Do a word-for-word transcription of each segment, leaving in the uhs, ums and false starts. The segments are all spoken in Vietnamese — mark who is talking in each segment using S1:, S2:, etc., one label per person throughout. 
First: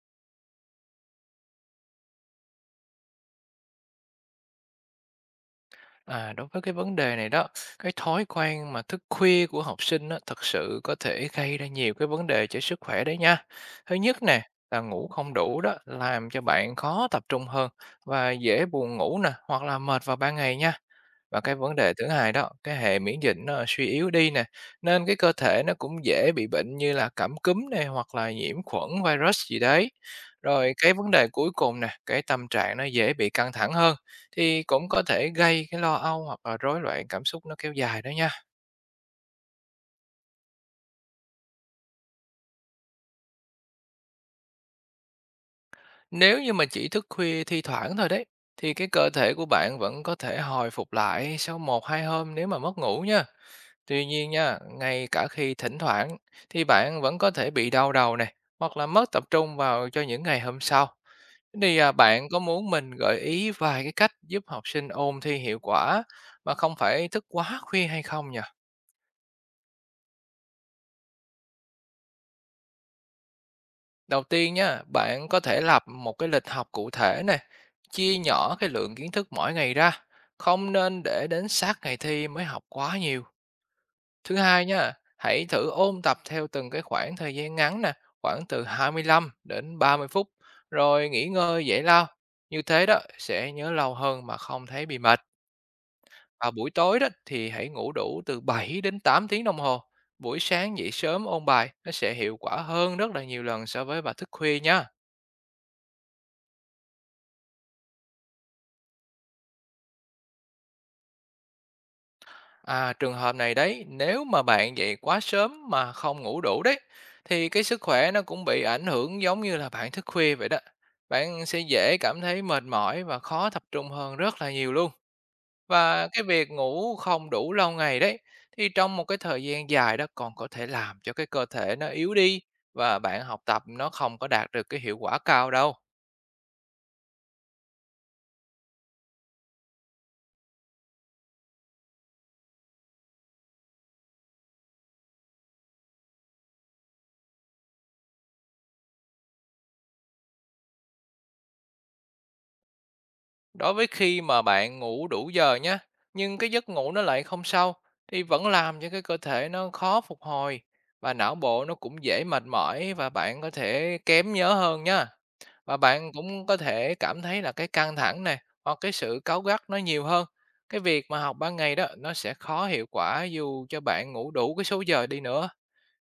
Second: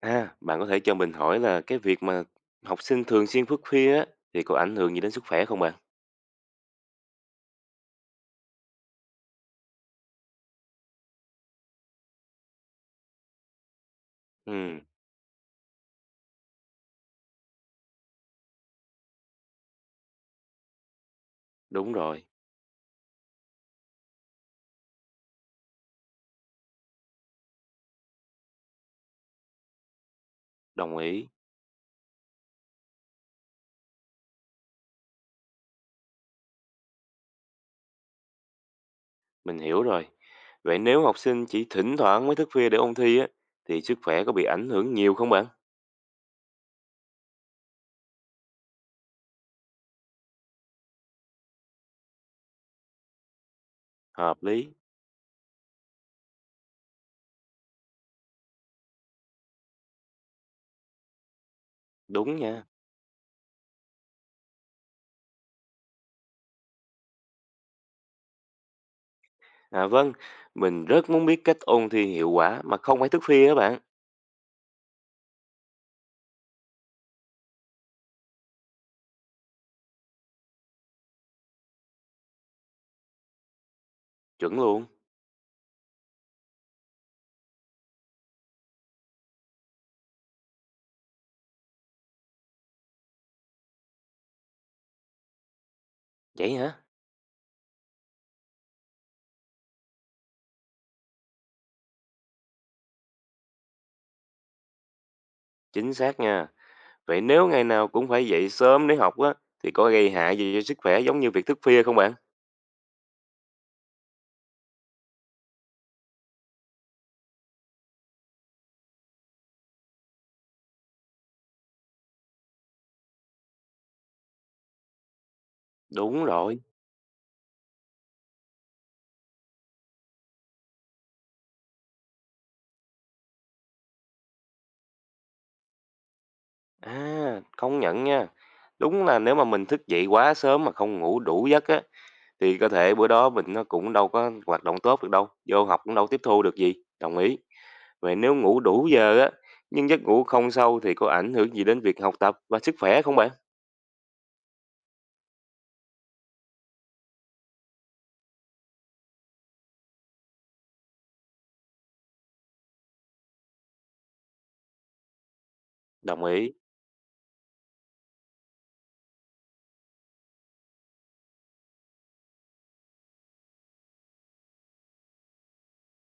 S1: À, bạn có thể cho mình hỏi là cái việc mà học sinh thường xuyên thức khuya á, thì có ảnh hưởng gì đến sức khỏe không bạn?
S2: À, đối với cái vấn đề này đó, cái thói quen mà thức khuya của học sinh á, thật sự có thể gây ra nhiều cái vấn đề cho sức khỏe đấy nha. Thứ nhất nè,
S1: Ừ,
S2: là ngủ không đủ đó, làm cho bạn khó tập trung hơn và dễ buồn ngủ nè, hoặc là mệt vào ban ngày nha. Và cái vấn
S1: đúng
S2: đề thứ
S1: rồi,
S2: hai đó, cái hệ miễn dịch nó suy yếu đi nè, nên cái cơ thể nó cũng dễ bị bệnh như là cảm cúm này hoặc là nhiễm khuẩn virus gì đấy. Rồi cái
S1: đồng
S2: vấn
S1: ý,
S2: đề cuối cùng nè, cái tâm trạng nó dễ bị căng thẳng hơn thì cũng có thể gây cái lo âu hoặc là rối loạn cảm xúc nó kéo dài đó nha.
S1: mình hiểu rồi. Vậy nếu học sinh chỉ thỉnh thoảng mới thức khuya để ôn thi á, thì sức khỏe có bị ảnh hưởng nhiều không bạn?
S2: Nếu như mà chỉ thức khuya thi thoảng thôi đấy thì cái cơ thể của bạn vẫn có thể hồi phục lại sau một hai hôm nếu mà mất ngủ nha. Tuy nhiên
S1: Hợp
S2: nha,
S1: lý,
S2: ngay cả khi thỉnh thoảng thì bạn vẫn có thể bị đau đầu này, hoặc là mất tập trung vào cho những ngày hôm sau. Thế Thì à, bạn
S1: đúng
S2: có
S1: nha.
S2: muốn mình gợi ý vài cái cách giúp học sinh ôn thi hiệu quả mà không phải thức quá khuya hay không nhỉ?
S1: À vâng, mình rất muốn biết cách ôn thi hiệu quả mà không phải thức khuya á bạn.
S2: Đầu tiên nha, bạn có thể lập một cái lịch học cụ thể này, chia nhỏ cái lượng kiến thức mỗi ngày ra, không nên để đến sát ngày thi mới học quá nhiều Thứ
S1: Chuẩn
S2: hai
S1: luôn.
S2: nha, hãy thử ôn tập theo từng cái khoảng thời gian ngắn nè, khoảng từ hai mươi lăm đến ba mươi phút, rồi nghỉ ngơi giải lao. Như thế đó sẽ nhớ lâu hơn mà không thấy bị mệt. Và
S1: Vậy
S2: buổi
S1: hả?
S2: tối đó thì hãy ngủ đủ từ bảy đến tám tiếng đồng hồ. Buổi sáng dậy sớm ôn bài nó sẽ hiệu quả hơn rất là nhiều lần so với bà thức khuya nha.
S1: Chính xác nha. Vậy nếu ngày nào cũng phải dậy sớm để học á, thì có gây hại gì cho sức khỏe giống như việc thức khuya không bạn?
S2: À, trường hợp này đấy, nếu mà bạn dậy quá sớm mà không ngủ đủ đấy, thì cái sức khỏe nó cũng bị ảnh hưởng giống như là bạn thức khuya vậy đó. Bạn sẽ dễ cảm thấy mệt mỏi và khó tập trung hơn rất là nhiều luôn. Và cái
S1: Đúng
S2: việc
S1: rồi.
S2: ngủ không đủ lâu ngày đấy, thì trong một cái thời gian dài đó còn có thể làm cho cái cơ thể nó yếu đi và bạn học tập nó không có đạt được cái hiệu quả cao đâu.
S1: À, công nhận nha. Đúng là nếu mà mình thức dậy quá sớm mà không ngủ đủ giấc á, thì cơ thể bữa đó mình nó cũng đâu có hoạt động tốt được đâu, vô học cũng đâu tiếp thu được gì. Đồng ý. Vậy nếu ngủ đủ giờ á, nhưng giấc ngủ không sâu thì có ảnh hưởng gì đến việc học tập và sức khỏe không bạn?
S2: Đối với khi mà bạn ngủ đủ giờ nhé, nhưng cái giấc ngủ nó lại không sâu thì vẫn làm cho cái cơ thể nó khó phục hồi, và não bộ nó cũng dễ mệt mỏi và bạn có thể kém nhớ hơn nhá. Và bạn
S1: Đồng
S2: cũng
S1: ý,
S2: có thể cảm thấy là cái căng thẳng này, hoặc cái sự cáu gắt nó nhiều hơn. Cái việc mà học ban ngày đó nó sẽ khó hiệu quả dù cho bạn ngủ đủ cái số giờ đi nữa.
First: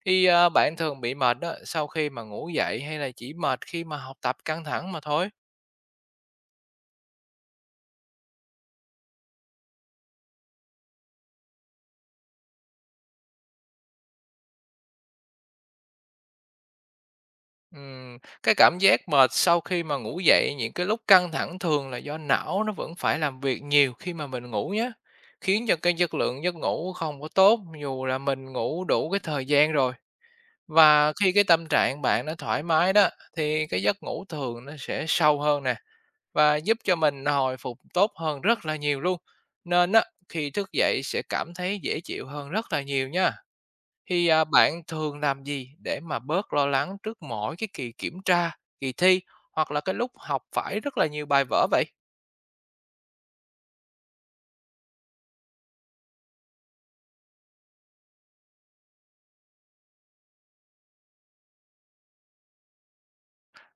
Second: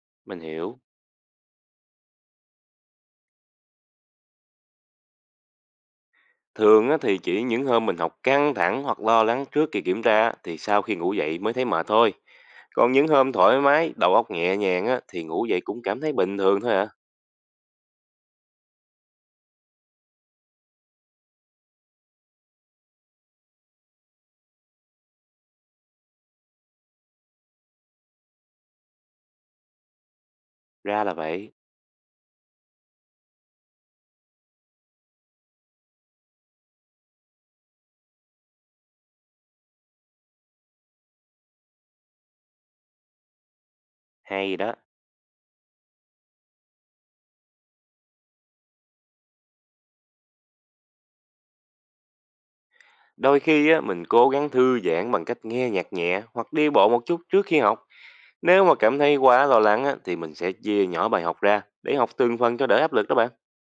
S2: Thì
S1: mình
S2: à, bạn
S1: hiểu.
S2: thường bị mệt đó sau khi mà ngủ dậy, hay là chỉ mệt khi mà học tập căng thẳng mà thôi?
S1: Thường á, thì chỉ những hôm mình học căng thẳng hoặc lo lắng trước kỳ kiểm tra á, thì sau khi ngủ dậy mới thấy mệt thôi. Còn những hôm thoải mái, đầu óc nhẹ nhàng á, thì ngủ dậy cũng cảm thấy bình thường thôi ạ. À,
S2: Ừm, cái cảm giác mệt sau khi mà ngủ dậy những cái lúc căng thẳng thường là do não nó vẫn phải làm việc nhiều khi mà mình ngủ nhé, khiến cho cái chất lượng giấc ngủ không có tốt dù là mình ngủ đủ cái thời gian rồi.
S1: ra là
S2: Và khi cái
S1: vậy.
S2: tâm trạng bạn nó thoải mái đó thì cái giấc ngủ thường nó sẽ sâu hơn nè, và giúp cho mình hồi phục tốt hơn rất là nhiều luôn. Nên á, khi thức dậy sẽ cảm thấy dễ chịu hơn rất là nhiều nha. Thì, à,
S1: Hay đó.
S2: bạn thường làm gì để mà bớt lo lắng trước mỗi cái kỳ kiểm tra, kỳ thi, hoặc là cái lúc học phải rất là nhiều bài vở vậy?
S1: Đôi khi á, mình cố gắng thư giãn bằng cách nghe nhạc nhẹ hoặc đi bộ một chút trước khi học. Nếu mà cảm thấy quá lo lắng á, thì mình sẽ chia nhỏ bài học ra để học từng phần cho đỡ áp lực đó bạn.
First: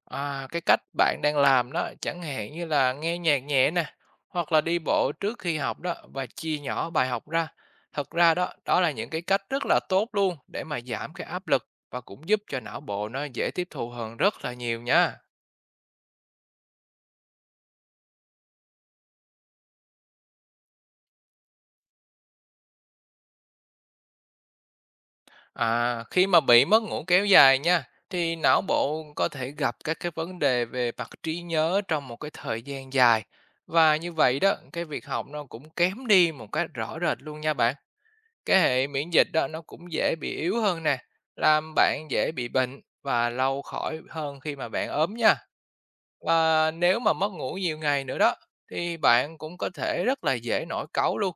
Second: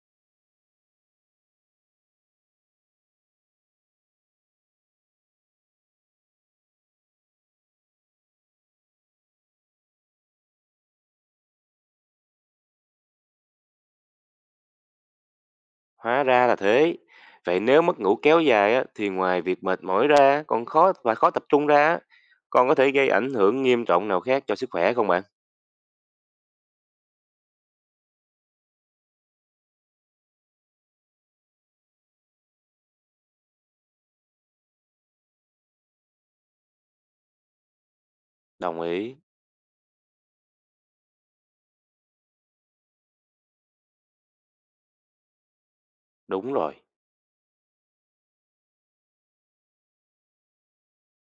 S2: À, cái cách bạn đang làm đó, chẳng hạn như là nghe nhạc nhẹ nè, hoặc là đi bộ trước khi học đó và chia nhỏ bài học ra. Thật ra đó, đó là những cái cách rất là tốt luôn để mà giảm cái áp lực, và cũng giúp cho não bộ nó dễ tiếp thu hơn rất là nhiều nha.
S1: Hóa ra là thế. Vậy nếu mất ngủ kéo dài á, thì ngoài việc mệt mỏi ra còn khó và khó tập trung ra á, còn có thể gây ảnh hưởng nghiêm trọng nào khác cho sức khỏe không bạn?
S2: À, khi mà bị mất ngủ kéo dài nha, thì não bộ có thể gặp các cái vấn đề về mặt trí nhớ trong một cái thời gian dài. Và như vậy đó, cái việc học nó cũng kém đi một cách rõ rệt luôn nha bạn. Cái
S1: Đồng
S2: hệ miễn
S1: ý.
S2: dịch đó nó cũng dễ bị yếu hơn nè, làm bạn dễ bị bệnh và lâu khỏi hơn khi mà bạn ốm nha.
S1: Đúng
S2: Và
S1: rồi.
S2: nếu mà mất ngủ nhiều ngày nữa đó thì bạn cũng có thể rất là dễ nổi cáu luôn.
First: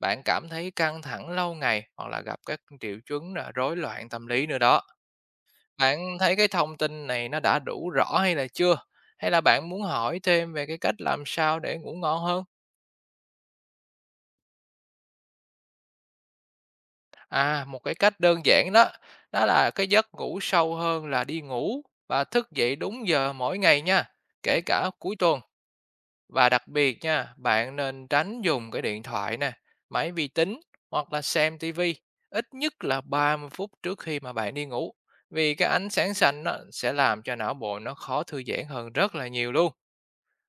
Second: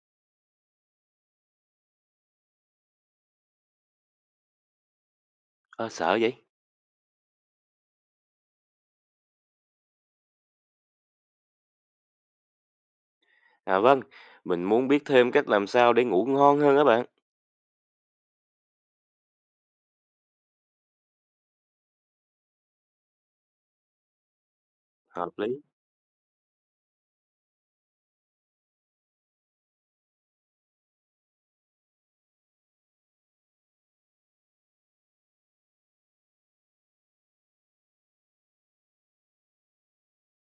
S2: Bạn cảm thấy căng thẳng lâu ngày, hoặc là gặp các triệu chứng là rối loạn tâm lý nữa đó.
S1: Ờ,
S2: Bạn
S1: sợ vậy?
S2: thấy cái thông tin này nó đã đủ rõ hay là chưa? Hay là bạn muốn hỏi thêm về cái cách làm sao để ngủ ngon hơn?
S1: À vâng, mình muốn biết thêm cách làm sao để ngủ ngon hơn á bạn.
S2: À, một cái cách đơn giản đó, đó là cái giấc ngủ sâu hơn là đi ngủ và thức dậy đúng giờ mỗi ngày nha, kể cả cuối
S1: Hợp
S2: tuần.
S1: lý.
S2: Và đặc biệt nha, bạn nên tránh dùng cái điện thoại nè, máy vi tính, hoặc là xem tivi ít nhất là ba mươi phút trước khi mà bạn đi ngủ. Vì cái ánh sáng xanh nó sẽ làm cho não bộ nó khó thư giãn hơn rất là nhiều luôn.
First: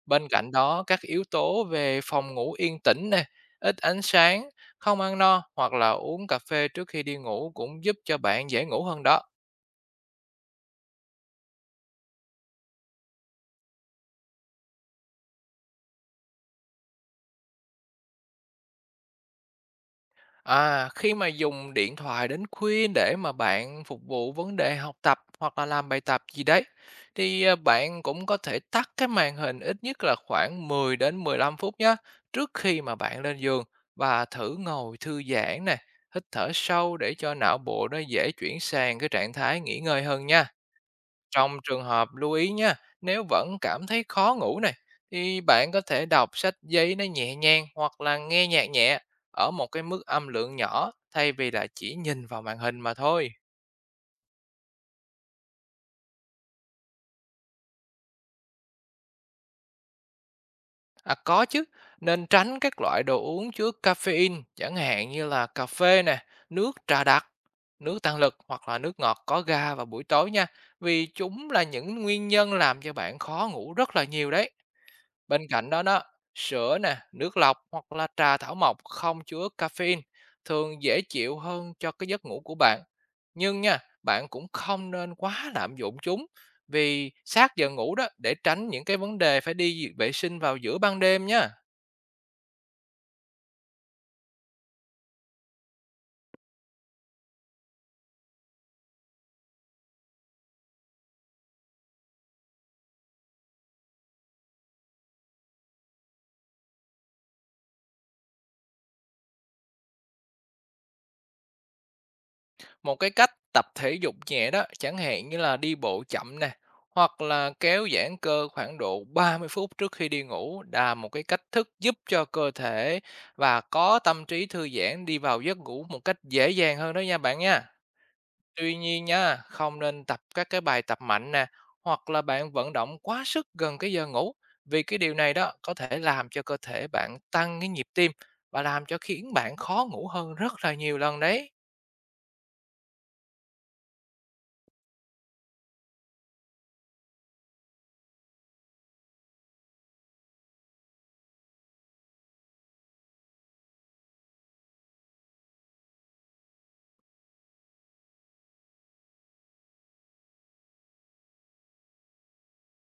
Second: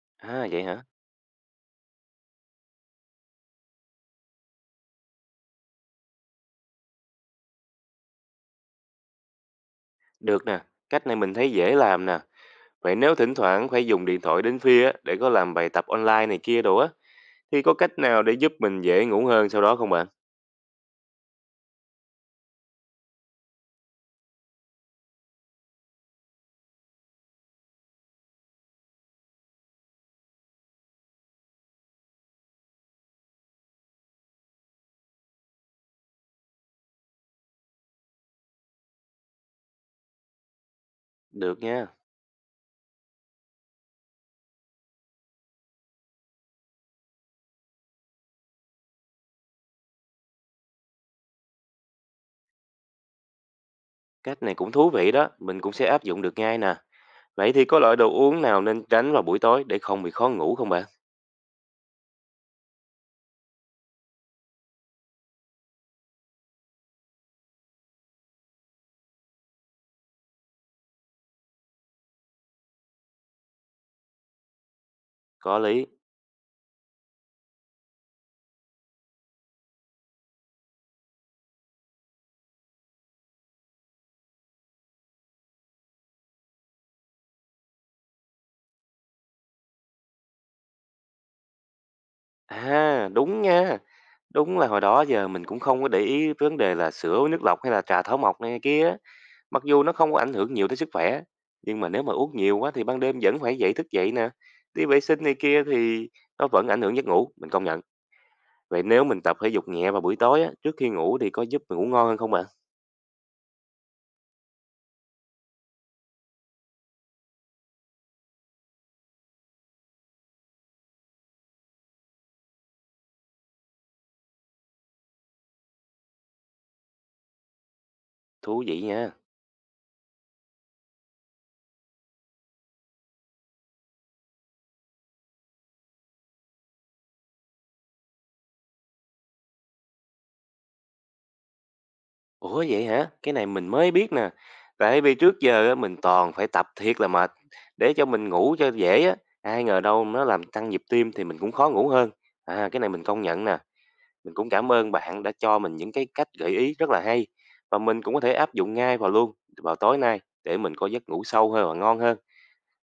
S2: Bên
S1: À
S2: cạnh
S1: vậy hả?
S2: đó, các yếu tố về phòng ngủ yên tĩnh nè, ít ánh sáng, không ăn no hoặc là uống cà phê trước khi đi ngủ cũng giúp cho bạn dễ ngủ hơn đó.
S1: Được nè, cách này mình thấy dễ làm nè. Vậy nếu thỉnh thoảng phải dùng điện thoại đến khuya á, để có làm bài tập online này kia đồ á, thì có cách nào để giúp mình dễ ngủ hơn sau đó không bạn?
S2: À, khi mà dùng điện thoại đến khuya để mà bạn phục vụ vấn đề học tập hoặc là làm bài tập gì đấy, thì à, bạn cũng có thể tắt cái màn hình ít nhất là khoảng mười đến mười lăm phút nhé, trước khi mà bạn lên giường và thử ngồi thư giãn nè, hít thở sâu để cho não bộ nó dễ chuyển sang cái trạng thái nghỉ ngơi hơn nha. Trong
S1: Được
S2: trường
S1: nha,
S2: hợp lưu ý nha, nếu vẫn cảm thấy khó ngủ này thì bạn có thể đọc sách giấy nó nhẹ nhàng, hoặc là nghe nhạc nhẹ ở một cái mức âm lượng nhỏ thay vì là chỉ nhìn vào màn hình mà thôi.
S1: cách này cũng thú vị đó, mình cũng sẽ áp dụng được ngay nè. Vậy thì có loại đồ uống nào nên tránh vào buổi tối để không bị khó ngủ không bạn?
S2: À có chứ, nên tránh các loại đồ uống chứa caffeine chẳng hạn như là cà phê nè, nước trà đặc, nước tăng lực hoặc là nước ngọt có ga vào buổi tối nha, vì chúng là những nguyên nhân làm cho bạn khó ngủ rất là nhiều đấy. Bên
S1: Có
S2: cạnh đó
S1: lý.
S2: đó, sữa nè, nước lọc hoặc là trà thảo mộc không chứa caffeine thường dễ chịu hơn cho cái giấc ngủ của bạn. Nhưng nha, bạn cũng không nên quá lạm dụng chúng vì sát giờ ngủ đó, để tránh những cái vấn đề phải đi vệ sinh vào giữa ban đêm nha.
S1: À, đúng nha. Đúng là hồi đó giờ mình cũng không có để ý vấn đề là sữa, với nước lọc hay là trà thảo mộc này kia. Mặc dù nó không có ảnh hưởng nhiều tới sức khỏe, nhưng mà nếu mà uống nhiều quá thì ban đêm vẫn phải dậy thức dậy nè, đi vệ sinh này kia thì nó vẫn ảnh hưởng giấc ngủ, mình công nhận. Vậy nếu mình tập thể dục nhẹ vào buổi tối á, trước khi ngủ thì có giúp mình ngủ ngon hơn không bạn?
S2: Một cái cách tập thể dục nhẹ đó, chẳng hạn như là đi bộ chậm nè, hoặc là kéo giãn cơ khoảng độ ba mươi phút trước khi đi ngủ là một cái cách thức giúp cho cơ thể và có tâm trí thư giãn đi vào giấc ngủ một cách dễ dàng hơn đó nha bạn nha.
S1: Thú
S2: Tuy
S1: vị
S2: nhiên
S1: nha.
S2: nha, không nên tập các cái bài tập mạnh nè, hoặc là bạn vận động quá sức gần cái giờ ngủ, vì cái điều này đó có thể làm cho cơ thể bạn tăng cái nhịp tim và làm cho khiến bạn khó ngủ hơn rất là nhiều lần đấy.
S1: Ủa vậy hả? Cái này mình mới biết nè. Tại vì trước giờ á, mình toàn phải tập thiệt là mệt để cho mình ngủ cho dễ á. Ai ngờ đâu nó làm tăng nhịp tim thì mình cũng khó ngủ hơn. À cái này mình công nhận nè. Mình cũng cảm ơn bạn đã cho mình những cái cách gợi ý rất là hay và mình cũng có thể áp dụng ngay vào luôn vào tối nay để mình có giấc ngủ sâu hơn và ngon hơn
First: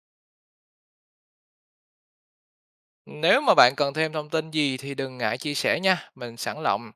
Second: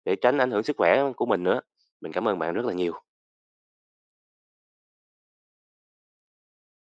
S1: để tránh ảnh hưởng sức khỏe của mình nữa. Mình cảm ơn bạn rất là nhiều.
S2: Nếu mà bạn cần thêm thông tin gì thì đừng ngại chia sẻ nha, mình sẵn lòng.